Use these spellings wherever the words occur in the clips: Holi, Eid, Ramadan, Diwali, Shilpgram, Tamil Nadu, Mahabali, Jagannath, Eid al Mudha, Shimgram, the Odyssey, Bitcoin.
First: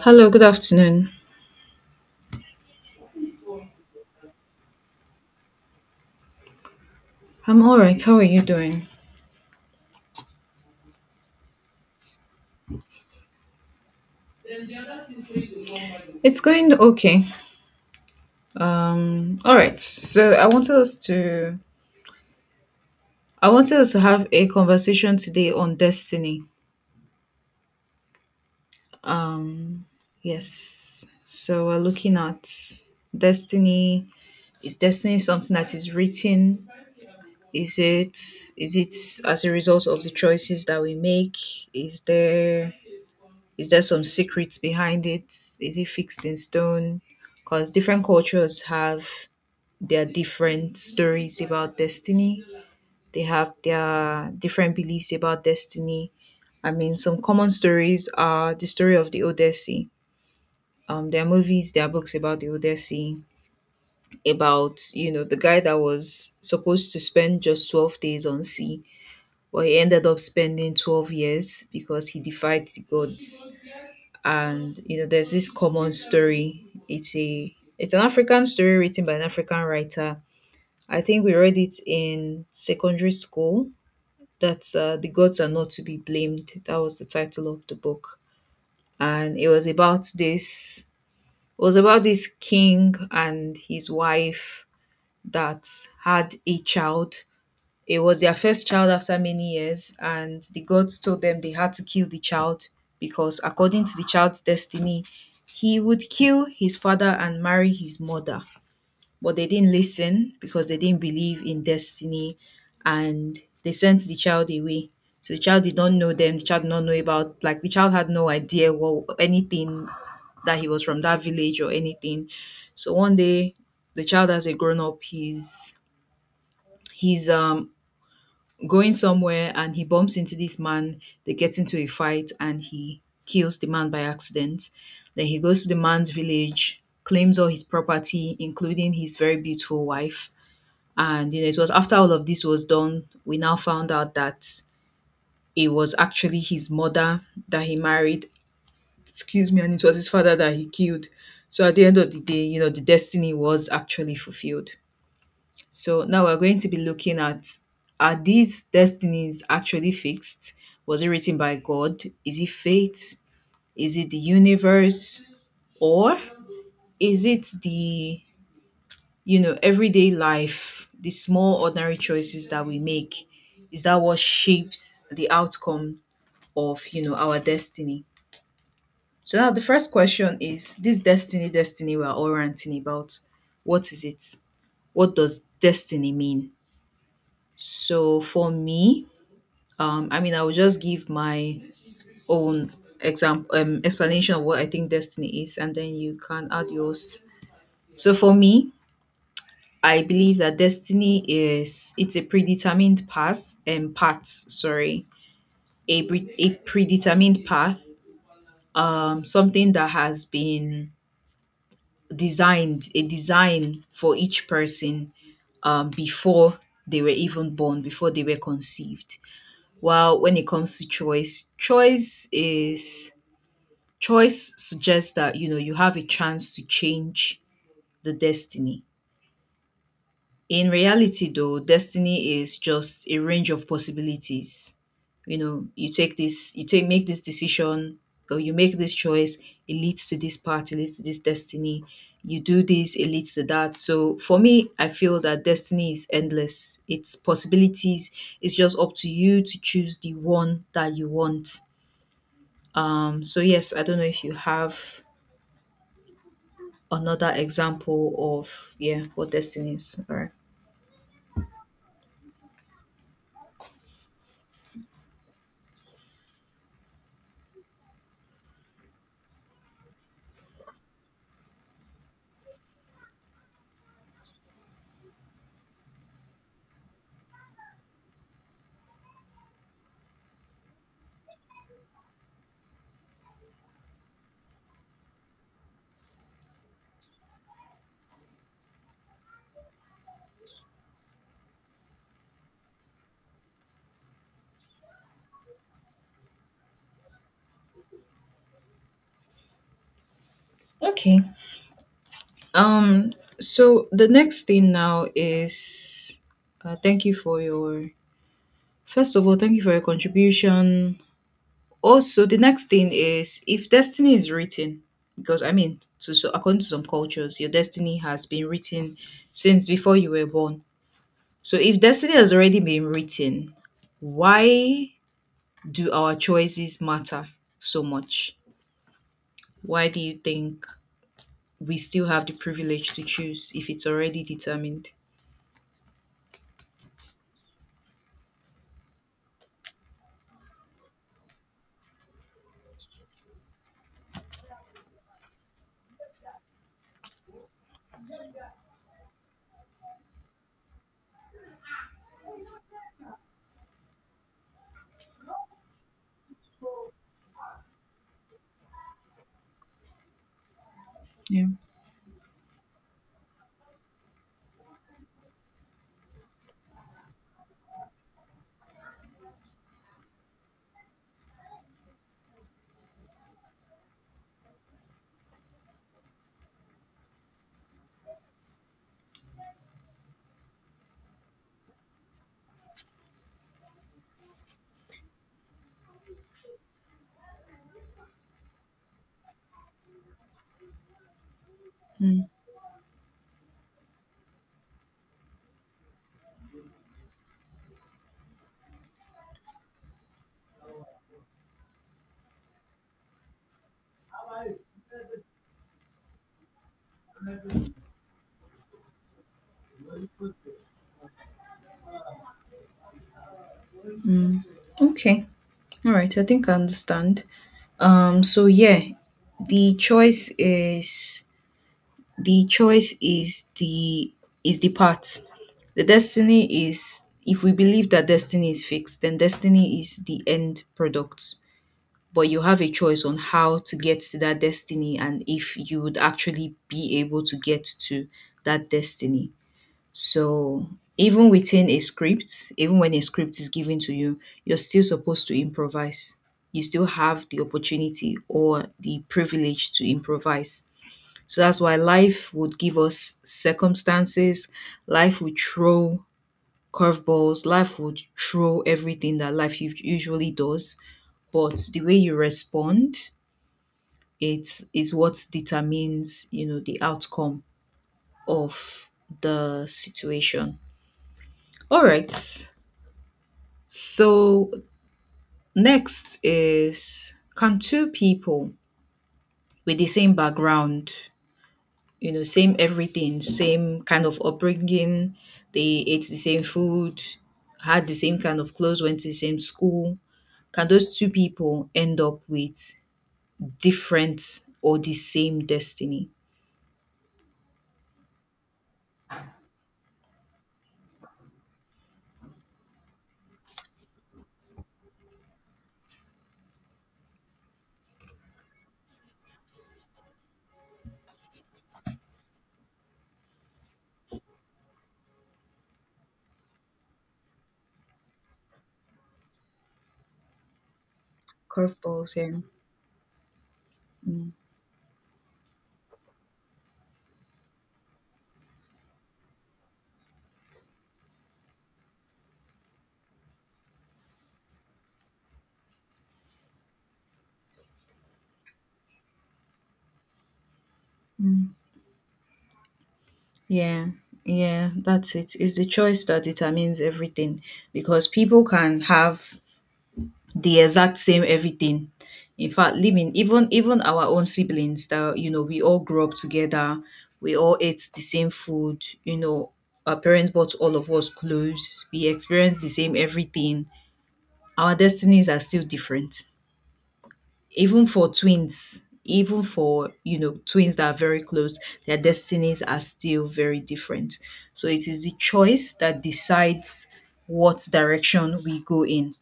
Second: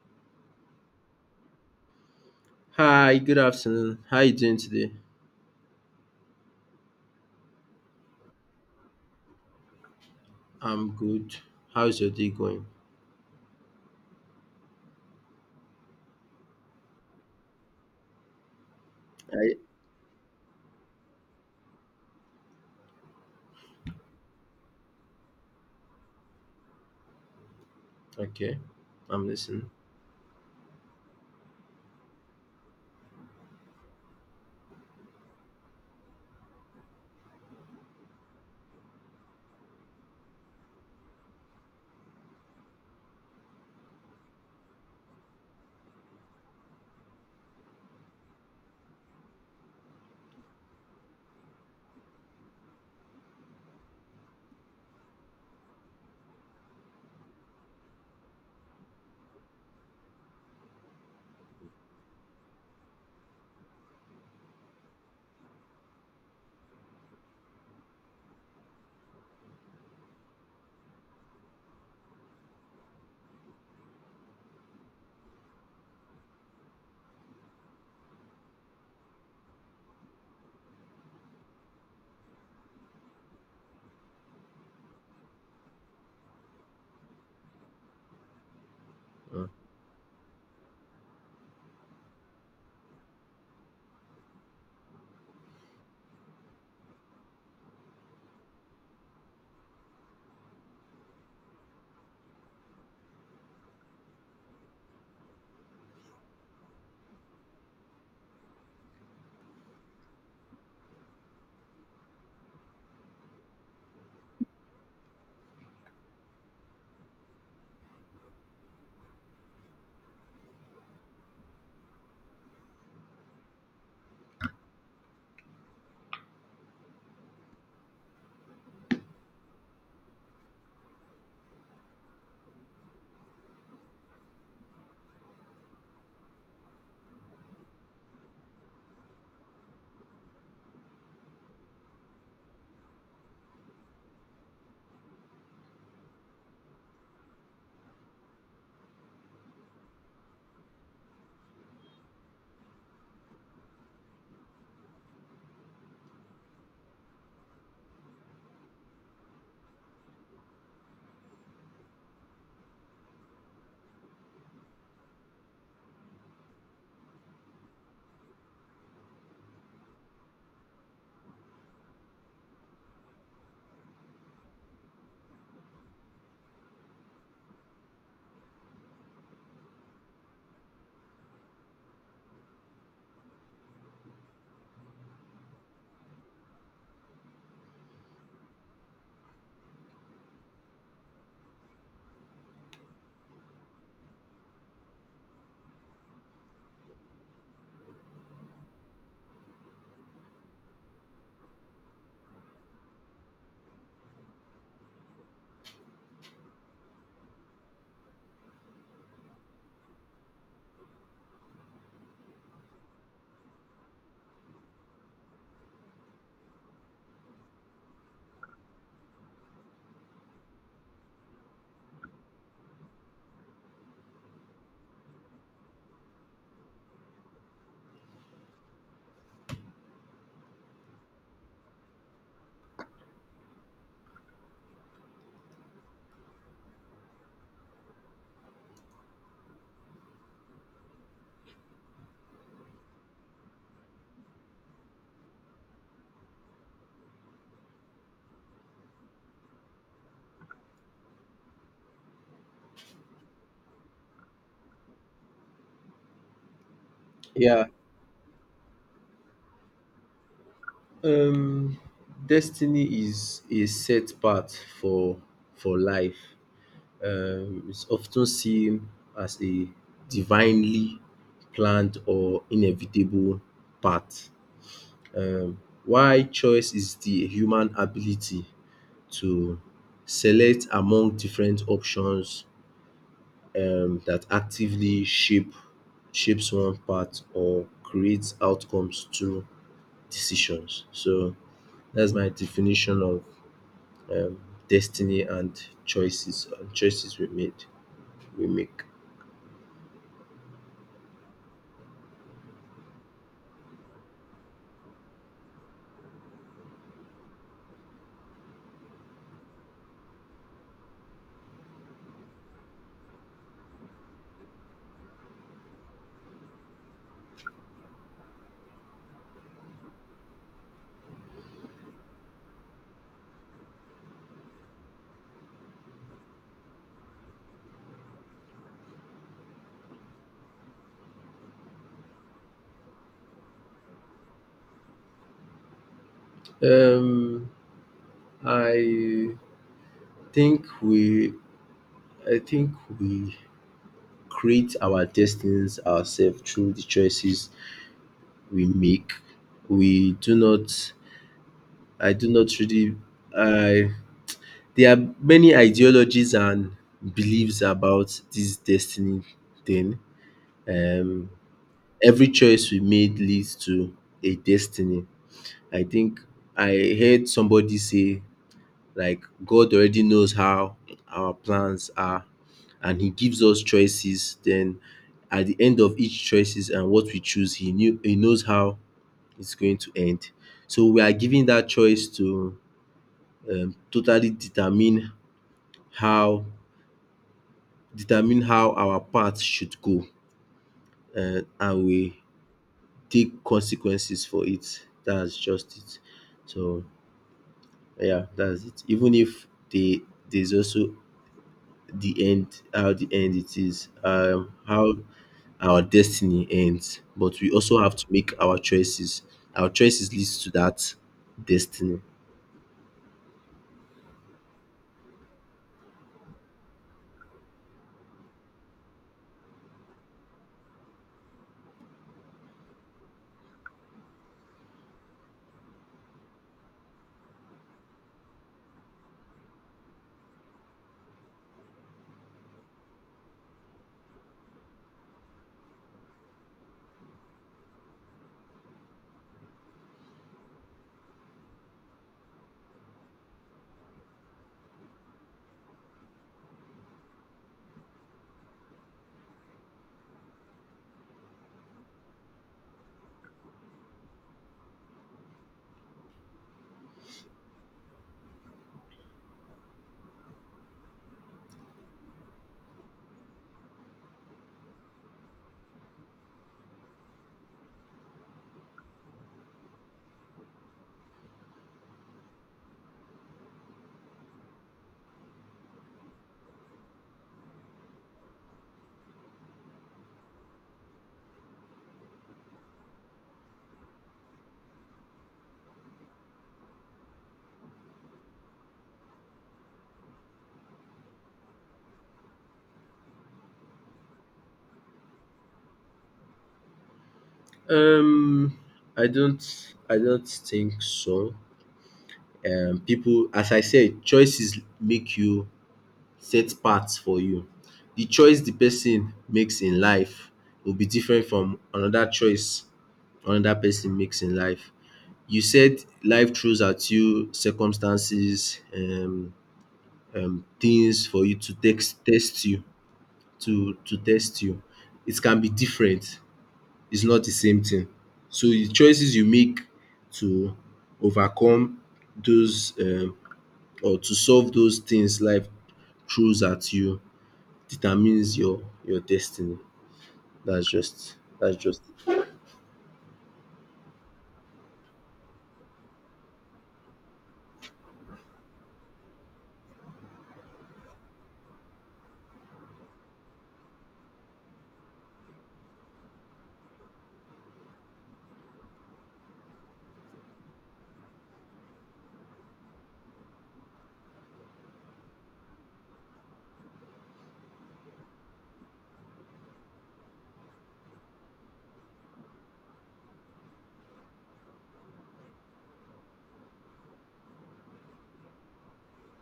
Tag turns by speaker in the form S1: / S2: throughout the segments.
S1: Hello, good afternoon.
S2: Hi, good afternoon. How you doing today?
S1: I'm all right. How are you doing?
S2: I'm good. How's your day going?
S1: It's going okay. All
S2: I
S1: right. So I wanted us to have a conversation today on destiny.
S2: okay. I'm listening.
S1: Um, yes. So we're looking at destiny. Is destiny something that is written? Is it is it as a result of the choices that we make? Is there Is there some secrets behind it? Is it fixed in stone? Because different cultures have their different stories about destiny. They have their different beliefs about destiny. I mean, some common stories are the story of the Odyssey. There are movies, there are books about the Odyssey, about the guy that was supposed to spend just 12 days on sea, but he ended up spending 12 years because he defied the gods. And there's this common story. It's a it's an African story written by an African writer. I think we read it in secondary school. That the gods are not to be blamed, that was the title of the book. And
S2: Uh,
S1: it was about this king and his wife that had a child. It was their first child after many years, and the gods told them they had to kill the child because, according to the child's destiny, he would kill his father and marry his mother. But they didn't listen because they didn't believe in destiny, and they sent the child away. So the child did not know them, the child did not know about, like, the child had no idea what anything, that he was from that village or anything. So one day, the child as a grown up, he's going somewhere and he bumps into this man. They get into a fight and he kills the man by accident. Then he goes to the man's village, claims all his property, including his very beautiful wife. And it was after all of this was done, we now found out that it was actually his mother that he married, excuse me, and it was his father that he killed. So at the end of the day, the destiny was actually fulfilled. So now we're going to be looking at, are these destinies actually fixed? Was it written by God? Is it fate? Is it the universe? Or is it the everyday life, the small ordinary choices that we make? Is that what shapes the outcome of our destiny? So now the first question is, this destiny, destiny we're all ranting about, what is it? What does destiny mean? So for me, I mean, I will just give my own example explanation of what I think destiny is, and then you can add yours. So for me, I believe that destiny is, it's a predetermined path and path. Sorry, a predetermined path. Something that has been designed a design for each person, before they were even born, before they were conceived. While when it comes to choice, choice is Choice suggests that you have a chance to change the destiny. In reality, though, destiny is just a range of possibilities. You know, you take this, you take make this decision, or you make this choice. It leads to this part. It leads to this destiny. You do this, it leads to that. So for me, I feel that destiny is endless. It's possibilities. It's just up to you to choose the one that you want. So yes, I don't know if you have another
S2: yeah.
S1: example of, yeah, what destiny is. All right,
S2: Um, Destiny is a set path for life. It's often seen as a divinely planned or inevitable path. Um, why choice is the human ability to select among different options that actively shapes one path or creates outcomes through decisions. So that's my definition of um, destiny and choices we make.
S1: okay. um so the next thing now is, thank you for your first of all, thank you for your contribution. Also, the next thing is, if destiny is written, because I mean, to so according to some cultures, your destiny has been written since before you were born. So if destiny has already been written, why do our choices matter so much? Why do you think we still have the privilege to choose if it's already determined?
S2: Um, I think we I think we create our destinies ourselves through the choices we make. We do not I do not really I There are many ideologies and beliefs about this destiny thing. Um,
S1: Yeah.
S2: every choice we made leads to a destiny. I think I heard somebody say, like, God already knows how our plans are, and He gives us choices. Then, at the end of each choices and what we choose, He knows how it's going to end. So we are giving that choice to totally how determine how our path should go and we take consequences for it. That's just it. So yeah, that's it. Even if there's also the end, how the end it is, how our destiny ends. But we also have to make our choices. Our choices leads to that destiny.
S1: Okay. All right. I think I understand. So yeah, the choice is the choice is the path. The destiny is, if we believe that destiny is fixed, then destiny is the end product. But you have a choice on how to get to that destiny, and if you would actually be able to get to that destiny. So even within a script, even when a script is given to you, you're still supposed to improvise. You still have the opportunity or the privilege to improvise. So that's why life would give us circumstances, life would throw curveballs, life would throw everything that life usually does. But the way you respond, it is what determines, the outcome of the situation. All right. So, next is, can two people with the same background, same everything, same kind of upbringing, they ate the same food, had the same kind of clothes, went to the same school, can those two people end up with different or the same destiny?
S2: Um I don't I don't think so. People, as I said, choices make you set path for you. The choice the person makes in life will be different from another choice another person makes in life. You said life throws at you circumstances, things for you to text
S1: Curveballs, yeah.
S2: test you to
S1: Mm.
S2: test you. It can be different. It's not the same thing. So the choices you make to overcome those or to solve those things life throws at you determines your destiny.
S1: Mm.
S2: That's just
S1: Yeah, yeah, that's it. It's the choice that determines everything because people can have the exact same everything. In fact, living even our own siblings, that we all grew up together, we all ate the same food. Our parents bought all of us clothes. We experienced the same everything. Our destinies are still different. Even for twins, even for twins that are very close, their destinies are still very different. So it is the choice that decides what direction we go in.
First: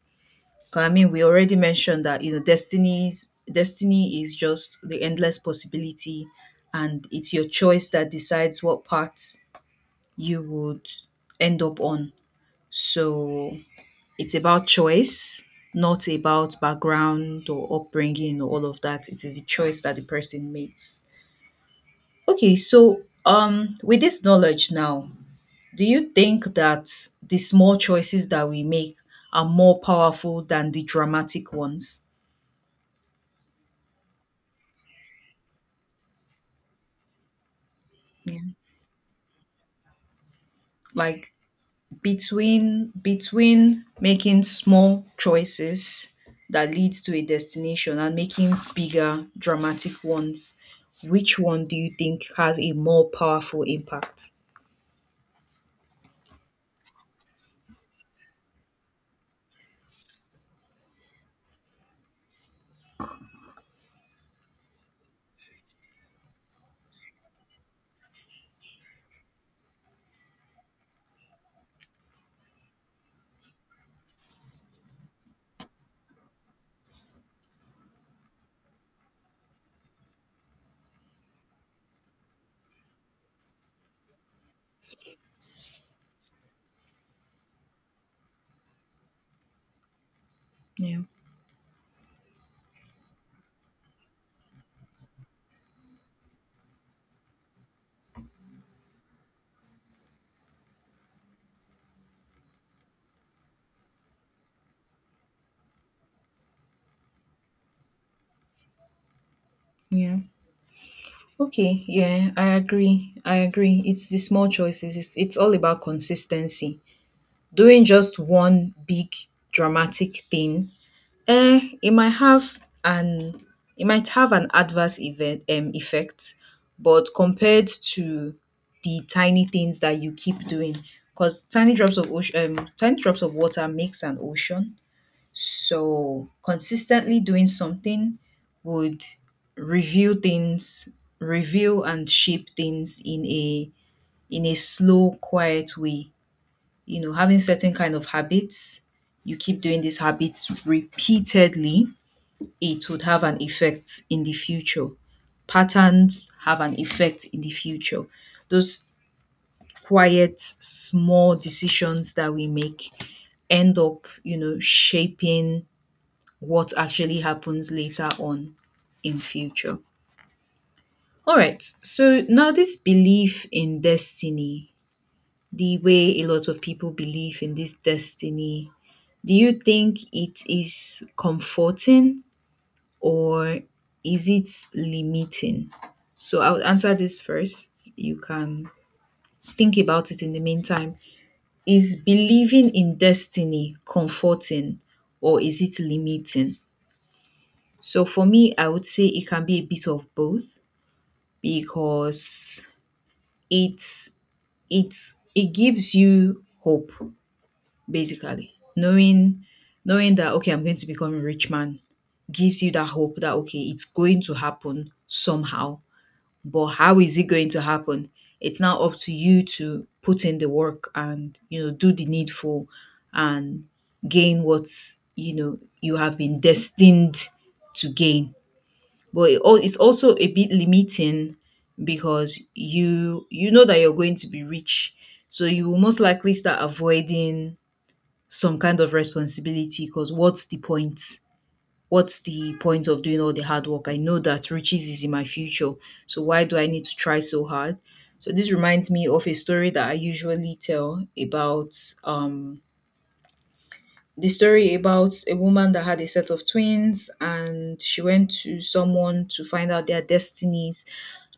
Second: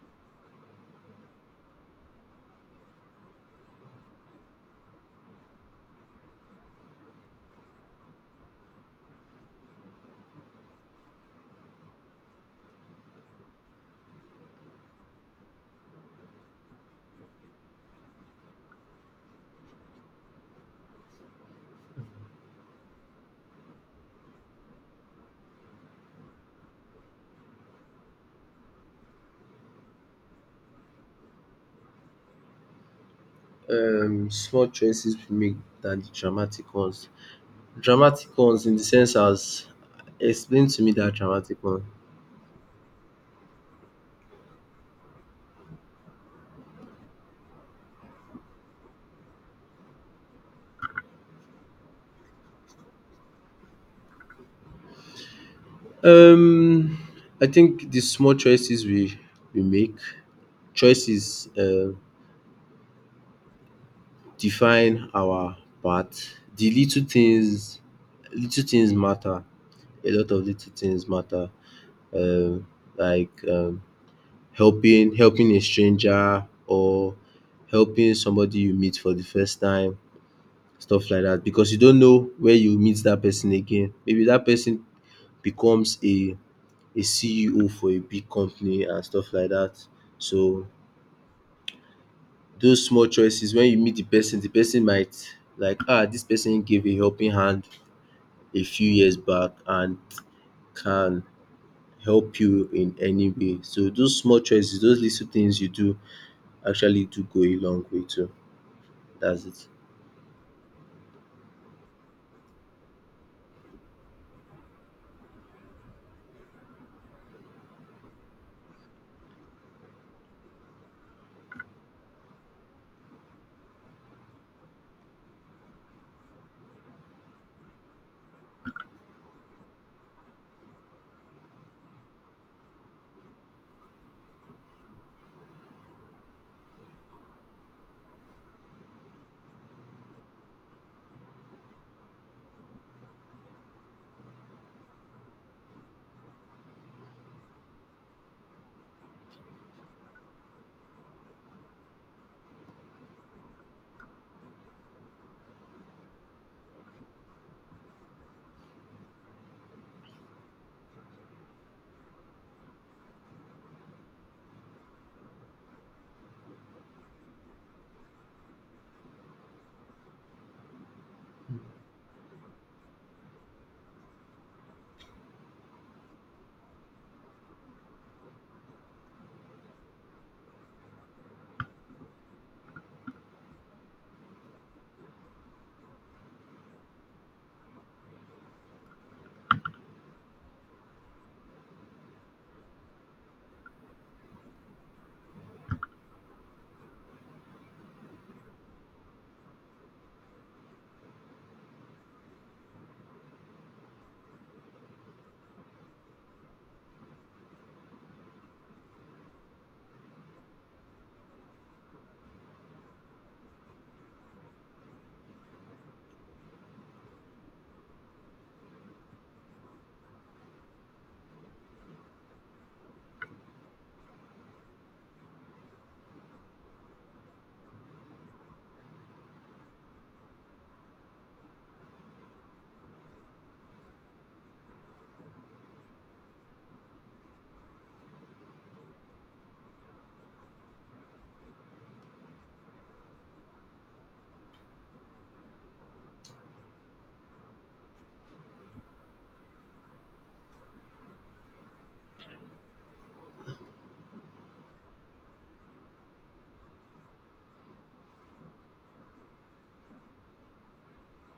S1: 'Cause, I mean, we already mentioned that destinies destiny is just the endless possibility, and it's your choice that decides what path you would end up on. So it's about choice, not about background or upbringing or all of that. It is a choice that the person makes. Okay, so with this knowledge now, do you think that the small choices that we make are more powerful than the dramatic ones?
S2: it. Small choices we make than the dramatic ones. Dramatic
S1: Yeah.
S2: ones in the sense as explain to me that
S1: Like,
S2: dramatic one.
S1: between making small choices that leads to a destination, and making bigger dramatic ones, which one do you think has a more powerful impact?
S2: Um I think the small choices we make choices define our path. The little things matter. A lot of little things matter. Um like um Helping helping a stranger or helping somebody you meet for the first time, stuff like that because you don't know where you meet that person again. Maybe that person becomes a CEO for a big company and stuff like that. So
S1: Yeah,
S2: those small choices, when you meet the person might like, ah, this person gave a helping hand a few years back and can help you in any way. So those small choices, those little things you do actually do go a long way too. That's it.
S1: yeah, okay, yeah, I agree, it's the small choices. It's all about consistency. Doing just one big dramatic thing, it might have an, adverse event effect, but compared to the tiny things that you keep doing, because tiny drops of water makes an ocean. So consistently doing something would reveal things, reveal and shape things in a slow, quiet way. Having certain kind of habits, you keep doing these habits repeatedly, it would have an effect in the future. Patterns have an effect in the future. Those quiet, small decisions that we make end up, shaping what actually happens later on in future. All right. So now this belief in destiny, the way a lot of people believe in this destiny, do you think it is comforting, or is it limiting? So I'll answer this first. You can think about it in the meantime. Is believing in destiny comforting, or is it limiting? So for me, I would say it can be a bit of both, because it's it gives you hope, basically. Knowing that, okay, I'm going to become a rich man gives you that hope that, okay, it's going to happen somehow. But how is it going to happen? It's now up to you to put in the work and do the needful, and gain what you have been destined to gain. But it's also a bit limiting, because you know that you're going to be rich, so you will most likely start avoiding some kind of responsibility, because what's the point? What's the point of doing all the hard work? I know that riches is in my future. So why do I need to try so hard? So this reminds me of a story that I usually tell about um the story about a woman that had a set of twins, and she went to someone to find out their destinies,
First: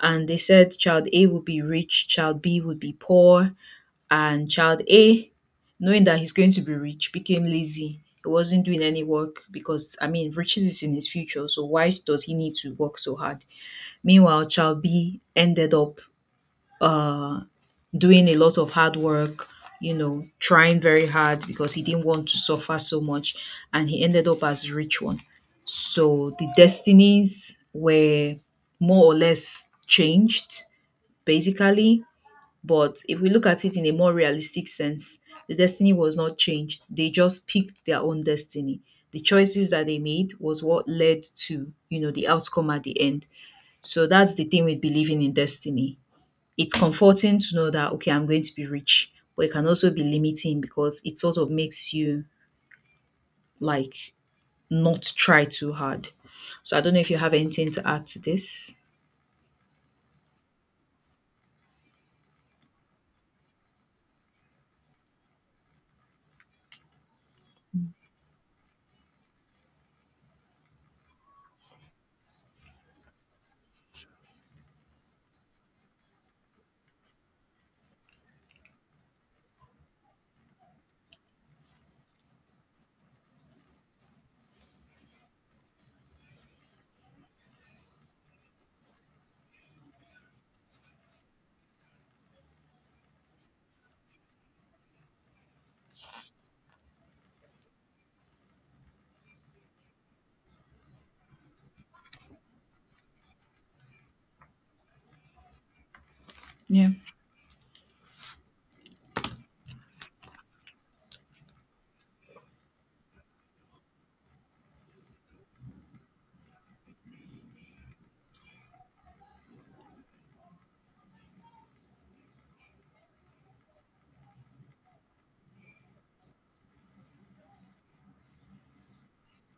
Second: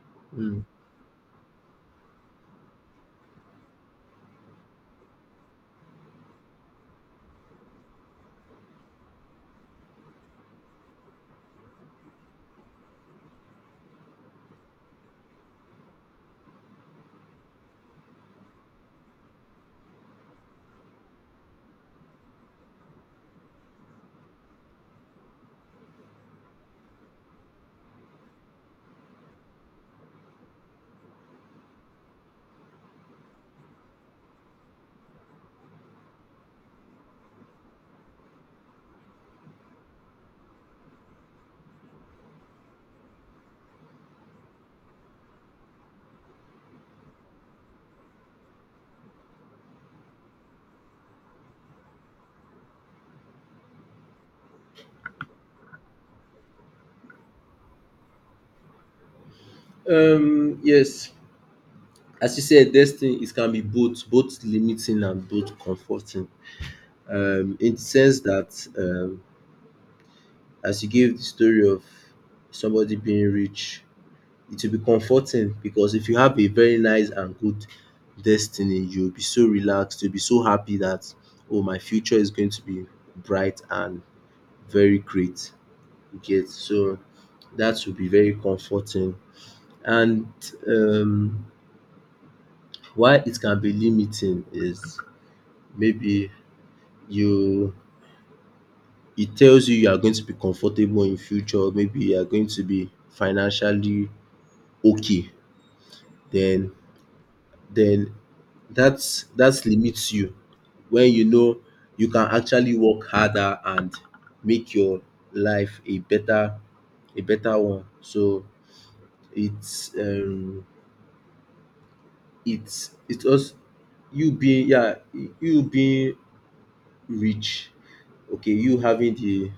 S1: and they
S2: Mm.
S1: said child A would be rich, child B would be poor, and child A, knowing that he's going to be rich, became lazy. He wasn't doing any work because, I mean, riches is in his future. So why does he need to work so hard? Meanwhile, child B ended up uh, doing a lot of hard work, trying very hard because he didn't want to suffer so much. And he ended up as a rich one. So the destinies were more or less changed, basically, but if we look at it in a more realistic sense, the destiny was not changed. They just picked their own destiny. The choices that they made was what led to, the outcome at the end. So that's the thing with believing in destiny. It's comforting to know that okay, I'm going to be rich, but it can also be limiting because it sort of makes you like not try too hard. So I don't know if you have anything to add to this.
S2: Yes, as you said, destiny it can be both both limiting and both comforting. In the sense that um, as you gave the story of somebody being rich, it will be comforting because if you have a very nice and good destiny, you'll be so relaxed, you'll be so happy that oh, my future is going to be bright and very great. You get so that will be very comforting and um why it can be limiting is maybe you it tells you you are going to be comfortable in future, maybe you are going to be financially okay, then
S1: Yeah.
S2: then that's limits you when you know you can actually work harder and make your life a better one. So it's um it's us you being yeah you being rich, okay, you having the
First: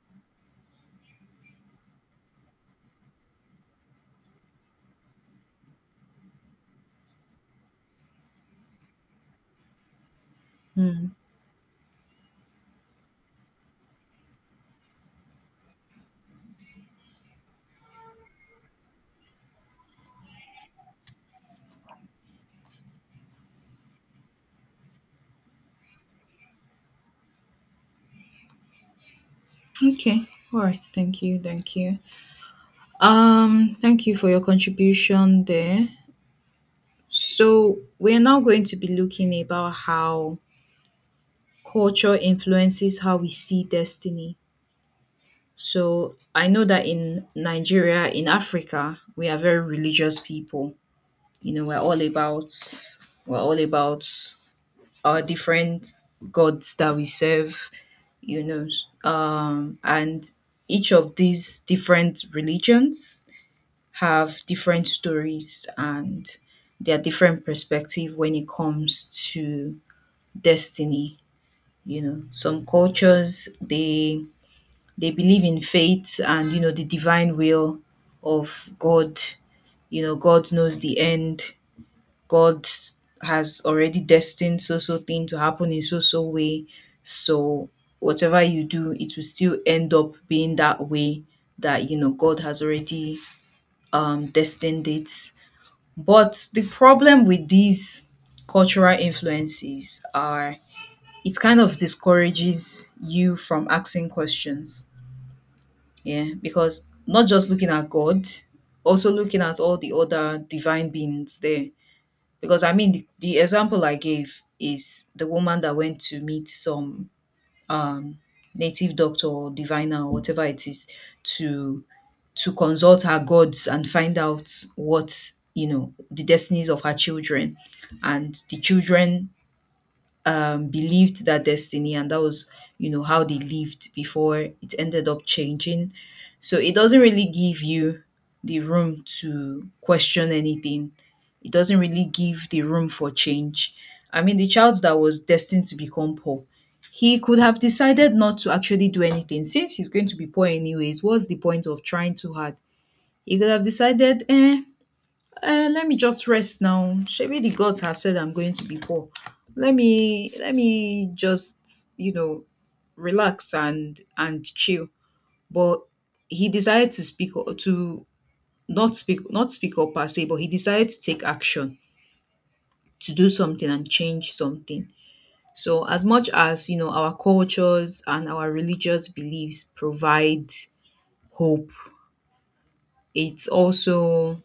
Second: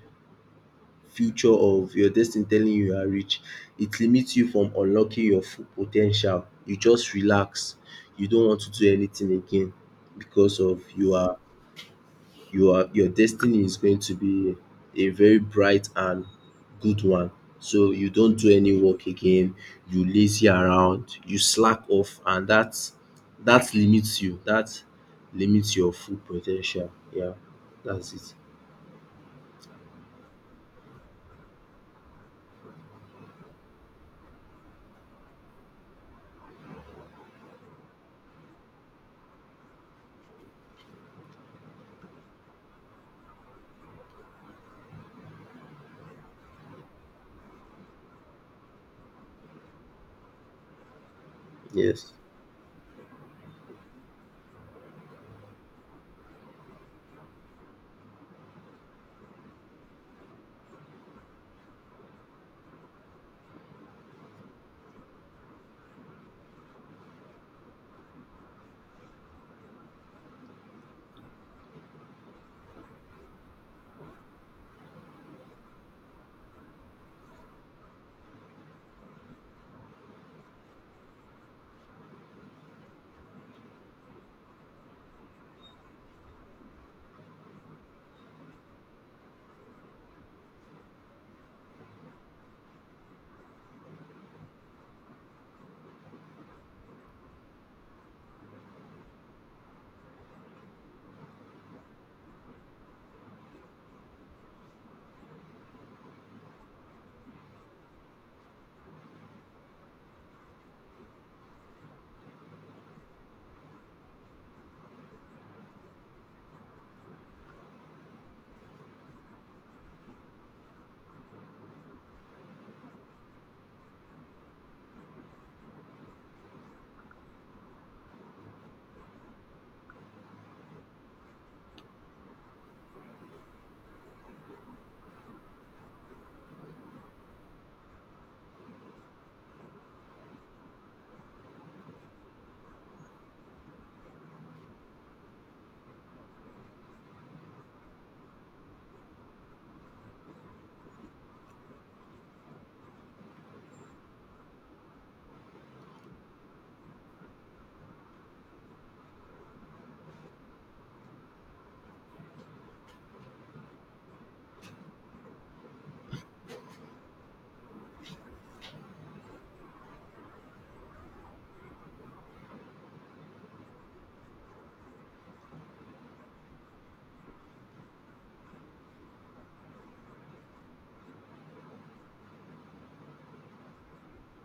S2: future of your destiny telling you you are rich, it limits you from unlocking your full po ten tial. You just relax. You don't want to do anything again because of
S1: Mm.
S2: you are your destiny is going to be a very bright and good one. So you don't do any work again, you lazy around, you slack off and that limits you. That limits your full po ten tial. Yeah, that's it.
S1: Okay. All right. Thank you. Thank you. Thank you for your contribution there. So, we're now going to be looking about how culture influences how we see destiny. So, I know that in Nigeria, in Africa, we are very religious people. You know,
S2: Yes.
S1: we're all about our different gods that we serve, and each of these different religions have different stories and their different perspective when it comes to destiny. You know, some cultures, they believe in fate and, you know, the divine will of God. You know, God knows the end. God has already destined so so thing to happen in so so way. So whatever you do, it will still end up being that way, that, you know, God has already destined it. But the problem with these cultural influences are it kind of discourages you from asking questions. Yeah, because not just looking at God, also looking at all the other divine beings there. Because I mean, the example I gave is the woman that went to meet some um, native doctor or diviner or whatever it is to consult her gods and find out what, you know, the destinies of her children, and the children, believed that destiny, and that was, you know, how they lived before it ended up changing. So it doesn't really give you the room to question anything. It doesn't really give the room for change. I mean, the child that was destined to become poor, he could have decided not to actually do anything. Since he's going to be poor anyways, what's the point of trying too hard? He could have decided, eh, eh, let me just rest now. Maybe the gods have said I'm going to be poor. Let me just, you know, relax and chill. But he decided to not speak not speak up per se, but he decided to take action, to do something and change something. So as much as, you know, our cultures and our religious beliefs provide hope, it's also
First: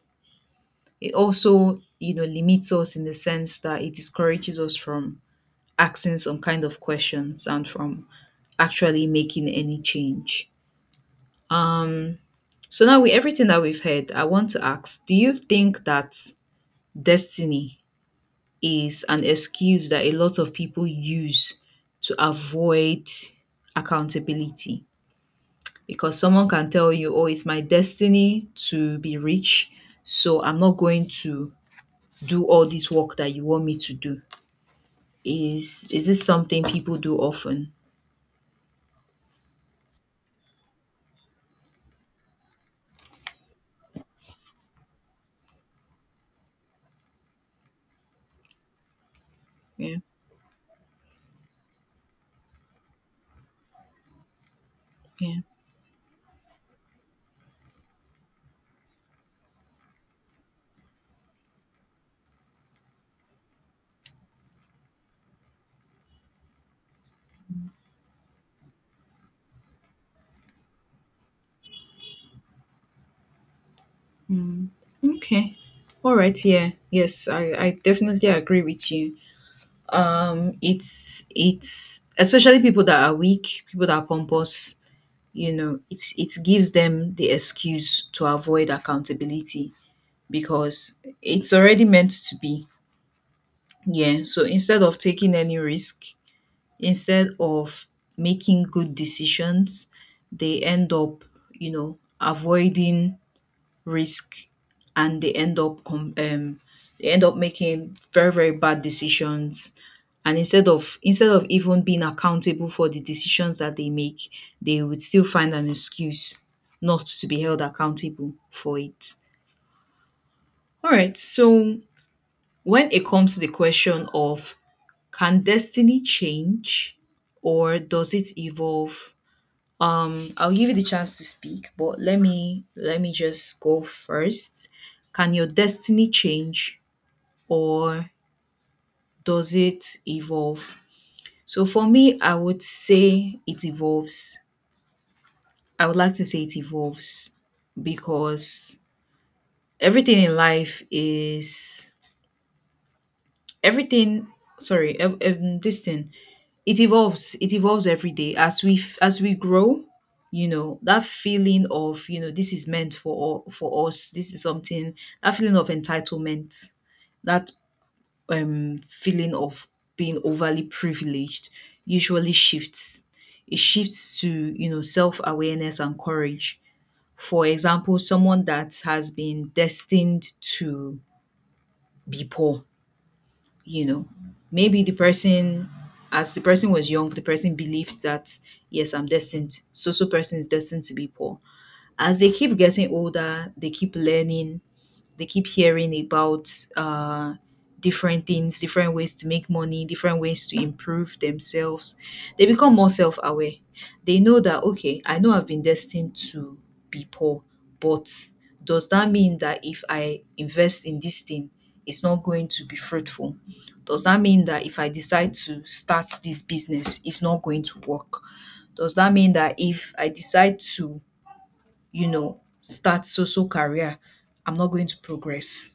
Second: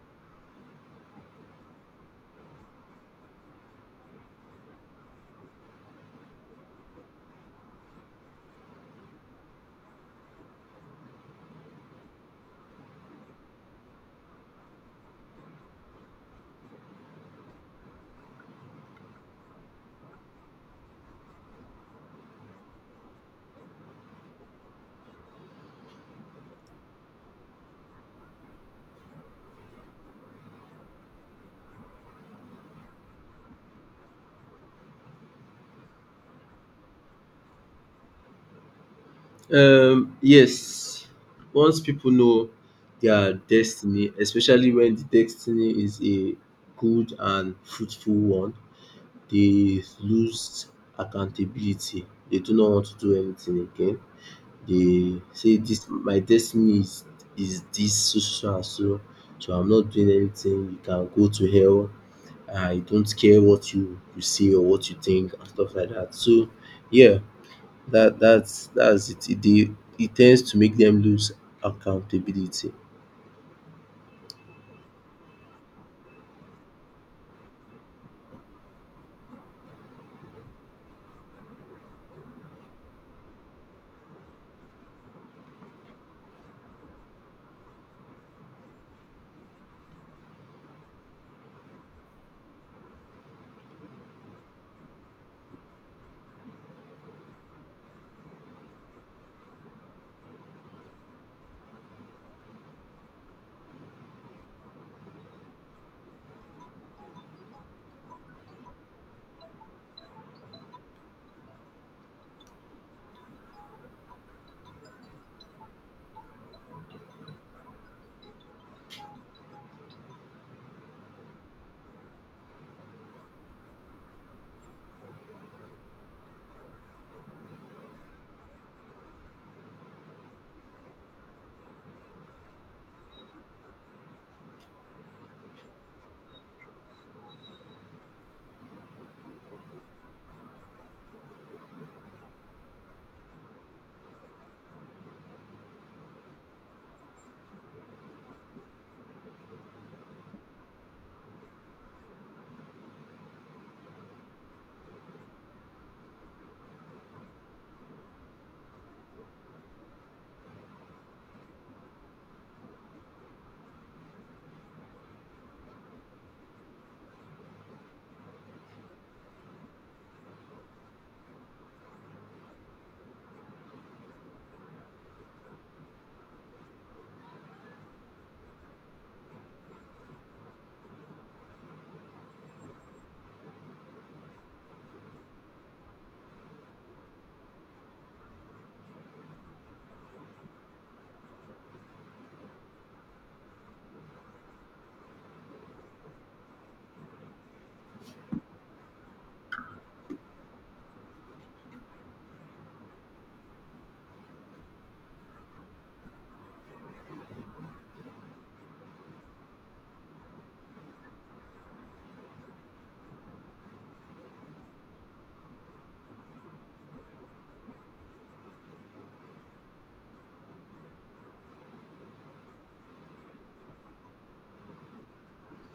S1: it also, you know, limits us in the sense that it discourages us from asking some kind of questions and from actually making any change. So now with everything that we've heard, I want to ask, do you think that destiny is an excuse that a lot of people use to avoid accountability? Because someone can tell you, oh, it's my destiny to be rich, so I'm not going to do all this work that you want me to do. Is this something people do often?
S2: Yes, once people know their destiny, especially when the destiny is a good and fruitful one, they
S1: Yeah.
S2: lose accountability. They do not want to do anything again. They
S1: Yeah.
S2: say this my destiny is this so so so, and so, so I'm not doing anything. You can go to hell. I don't care what you say or what you think and stuff like that. So yeah, that's it. It dey It tends to make them lose accountability.
S1: Okay. All right. Yeah, yes, I definitely agree with you. It's especially people that are weak, people that are pompous. You know, it gives them the excuse to avoid accountability because it's already meant to be. Yeah. So instead of taking any risk, instead of making good decisions, they end up, you know, avoiding risk, and they end up they end up making very, very bad decisions. And instead of even being accountable for the decisions that they make, they would still find an excuse not to be held accountable for it. All right. So when it comes to the question of can destiny change or does it evolve? I'll give you the chance to speak, but let me just go first. Can your destiny change or does it evolve? So for me, I would say it evolves. I would like to say it evolves because everything in life is everything this thing, it evolves. It evolves every day as as we grow. You know, that feeling of, you know, this is meant for for us, this is something, that feeling of entitlement, that feeling of being overly privileged, usually shifts. It shifts to, you know, self-awareness and courage. For example, someone that has been destined to be poor, you know, maybe the person, as the person was young, the person believed that yes, I'm destined, so so person is destined to be poor. As they keep getting older, they keep learning, they keep hearing about different things, different ways to make money, different ways to improve themselves. They become more self aware. They know that, okay, I know I've been destined to be poor, but does that mean that if I invest in this thing, it's not going to be fruitful? Does that mean that if I decide to start this business, it's not going to work? Does that mean that if I decide to, you know, start so so career, I'm not going to progress?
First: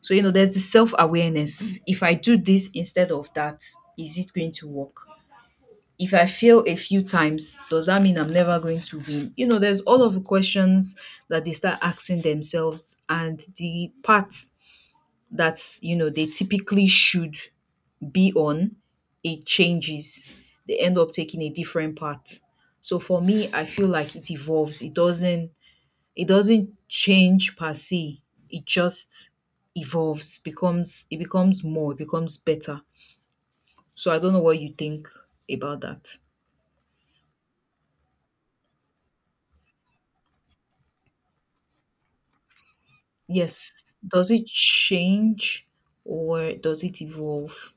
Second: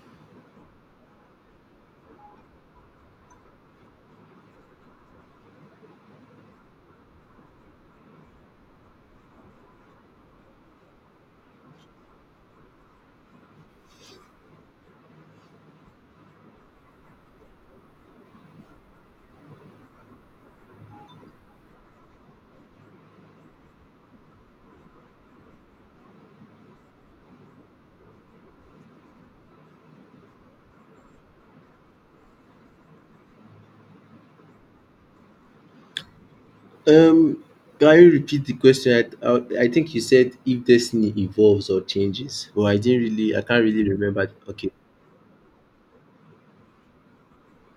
S1: So, you know, there's the self awareness. If I do this instead of that, is it going to work? If I fail a few times, does that mean I'm never going to win? You know, there's all of the questions that they start asking themselves, and the part that, you know, they typically should be on, it changes. They end up taking a different path. So for me, I feel like it evolves. It doesn't It doesn't change per se. It just evolves, becomes it becomes more, it becomes better. So I don't know what you think about that.
S2: Um, can you repeat the question? I think you said if destiny evolves or changes, but I didn't really I can't
S1: Yes,
S2: really remember.
S1: does it
S2: Okay.
S1: change or does it evolve?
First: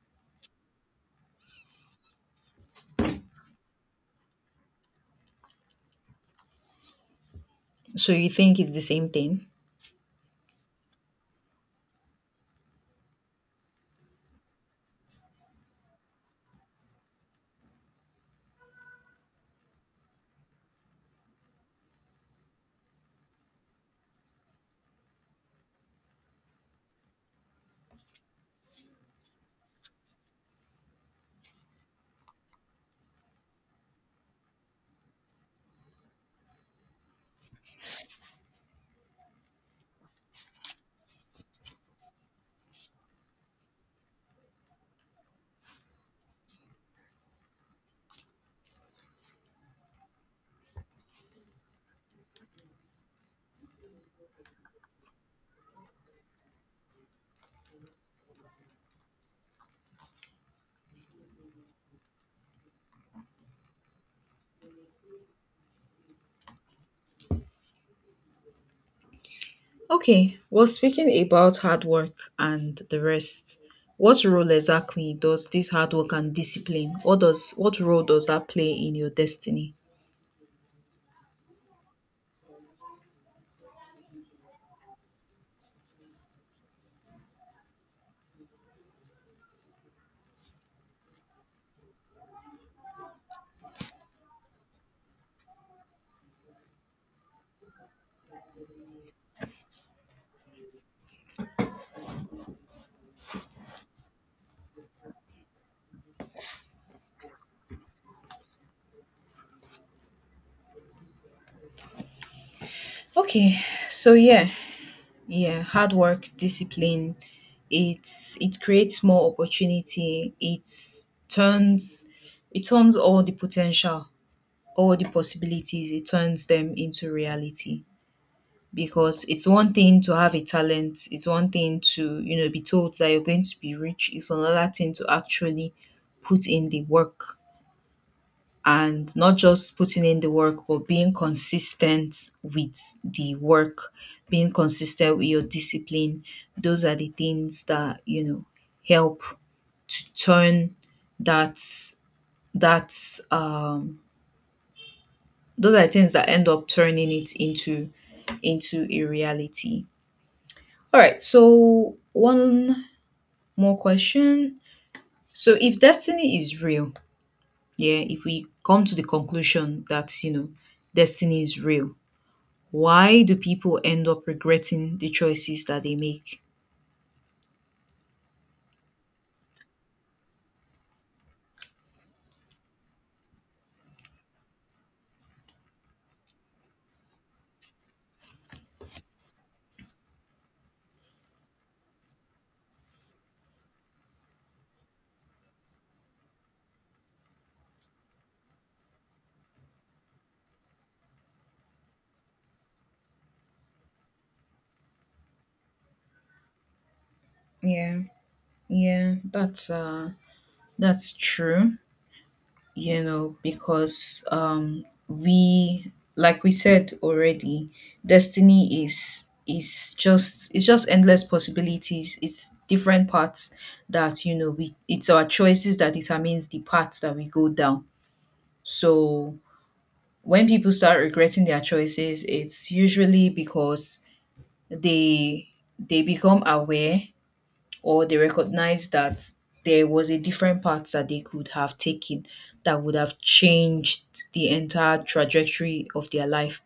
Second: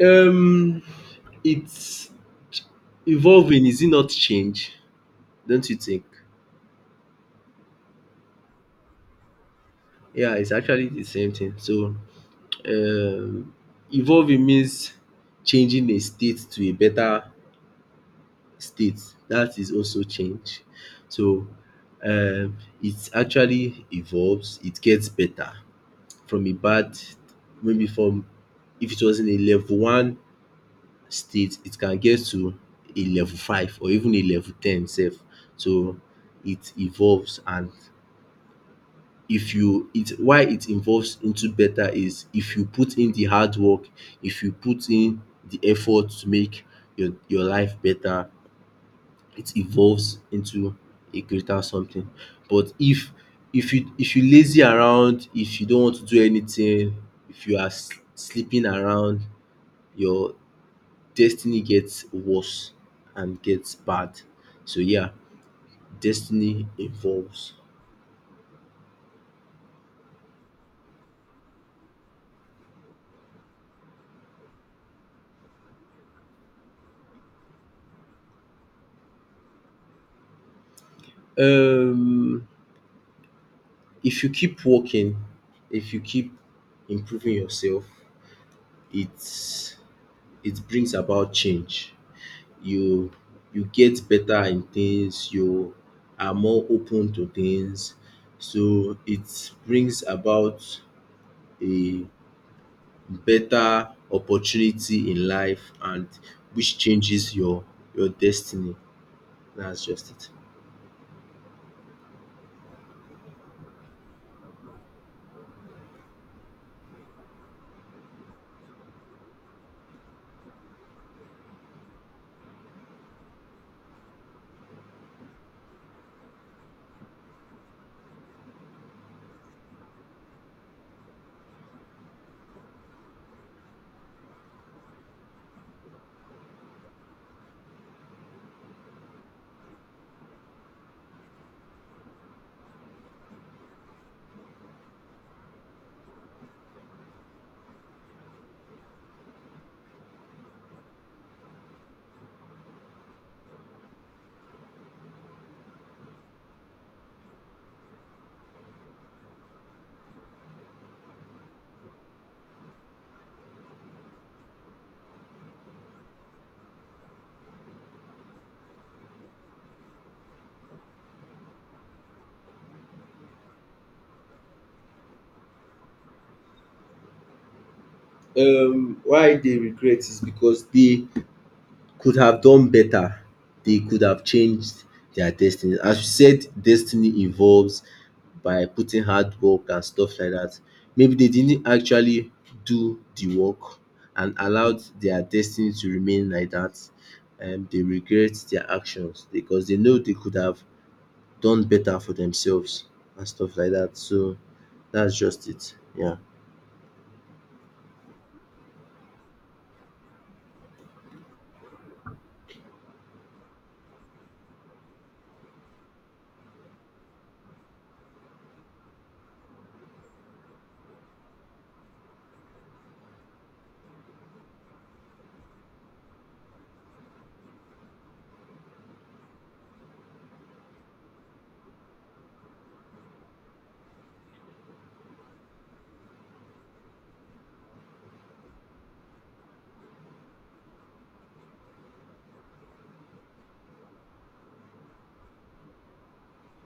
S2: Um, it's evolving. Is it not change? Don't you think?
S1: So you think it's the same thing?
S2: Yeah, it's actually the same thing. So, um, evolving means changing a state to a better state. That is also change. So um it actually evolves, it gets better from a bad maybe from if it was in a level one state it can get to a level five or even a level ten sef. So it evolves, and if you it why it evolves into better is if you put in the hard work, if you put in the effort to make your life better, it evolves into a greater something. But if you lazy around, if you don't want to do anything, if you are sleeping around, your destiny gets worse and gets bad. So yeah, destiny evolves.
S1: Okay, well, speaking about hard work and the rest, what role exactly does this hard work and discipline, or does what role does that play in your destiny?
S2: Um if you keep working, if you keep improving yourself, it's it brings about change. you you get better in things, you are more open to things. So it brings about a better opportunity in life, and which changes your destiny. That's just it.
S1: Okay, so yeah, yeah, hard work, discipline. It creates more opportunity. It's turns it turns all the potential, all the possibilities, it turns them into reality. Because it's one thing to have a talent, it's one thing to, you know, be told that you're going to be rich, it's another thing to actually put in the work, and not just putting in the work but being consistent with the work, being consistent with your discipline. Those are the things that, you know, help to turn that that um those are the things that end up turning it into a reality. All right, so one more question. So if destiny is real, yeah, if we come to the conclusion that, you know, destiny is real, why do people end up regretting the choices that they make?
S2: Why they regret is because they could have done better. They could have changed their destiny. As you said, destiny evolves by putting hard work and stuff like that. Maybe they didn't actually do the work and allowed their destiny to remain like that. And they regret their actions because they know they could have done better for themselves and stuff like that. So that's just it. Yeah.
S1: Yeah, yeah, that's true. You know, because we, like we said already, destiny is just, it's just endless possibilities. It's different paths that, you know we it's our choices that determines the paths that we go down. So when people start regretting their choices, it's usually because they they become aware, or they recognize that there was a different path that they could have taken that would have changed the entire trajectory of their life.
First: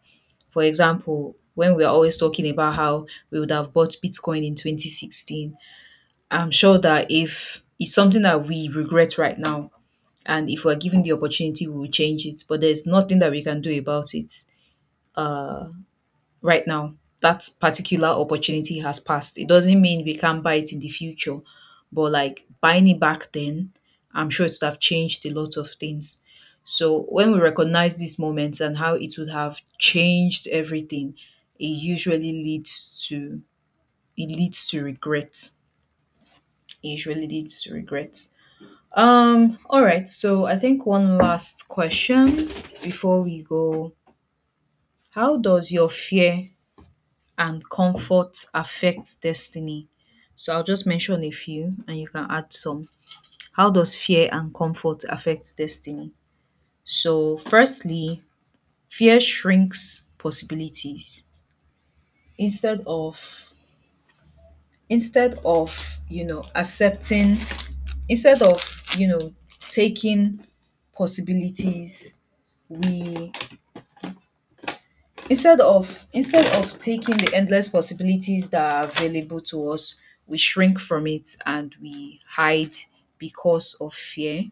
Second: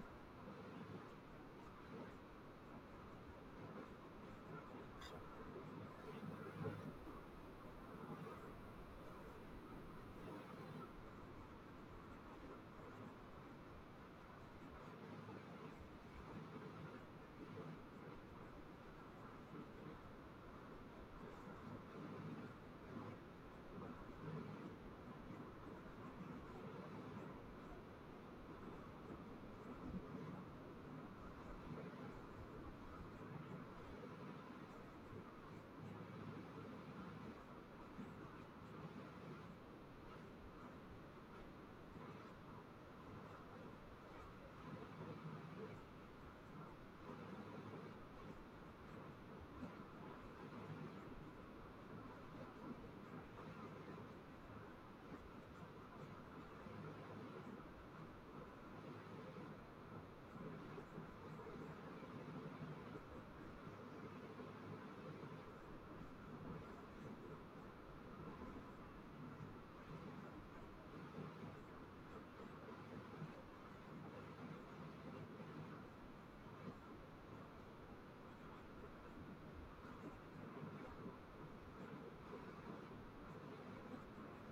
S1: For example, when we're always talking about how we would have bought Bitcoin in 2016, I'm sure that if it's something that we regret right now, and if we're given the opportunity, we will change it. But there's nothing that we can do about it right now. That particular opportunity has passed. It doesn't mean we can't buy it in the future, but like buying it back then, I'm sure it would have changed a lot of things. So when we recognize these moments and how it would have changed everything, it usually leads to it leads to regret. It usually leads to regret. All right, so I think one last question before we go. How does your fear and comfort affect destiny? So I'll just mention a few and you can add some. How does fear and comfort affect destiny? So, firstly, fear shrinks possibilities. Instead of instead of, you know, accepting instead of, you know, taking possibilities, we Instead of taking the endless possibilities that are available to us, we shrink from it and we hide because of fear.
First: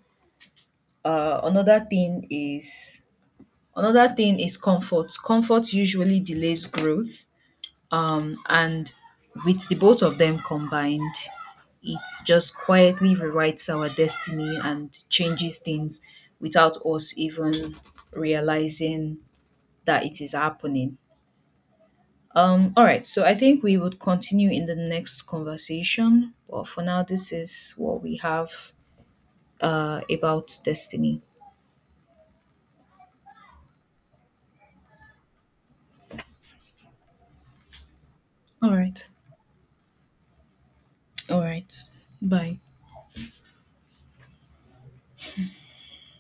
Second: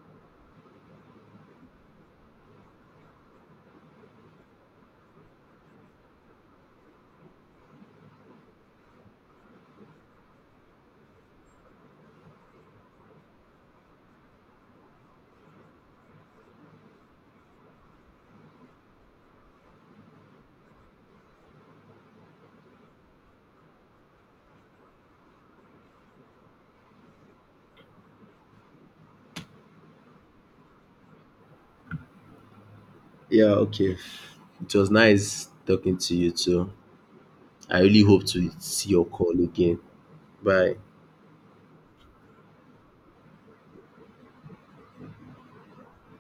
S1: Another thing is comfort. Comfort usually delays growth. And with the both of them combined, it just quietly rewrites our destiny and changes things without us even realizing that it is happening. All right, so I think we would continue in the next conversation, but for now, this is what we have about destiny.
S2: Yeah, okay. It was nice talking to you too. I really hope to
S1: All
S2: see your
S1: right,
S2: call again. Bye.
S1: all right, bye.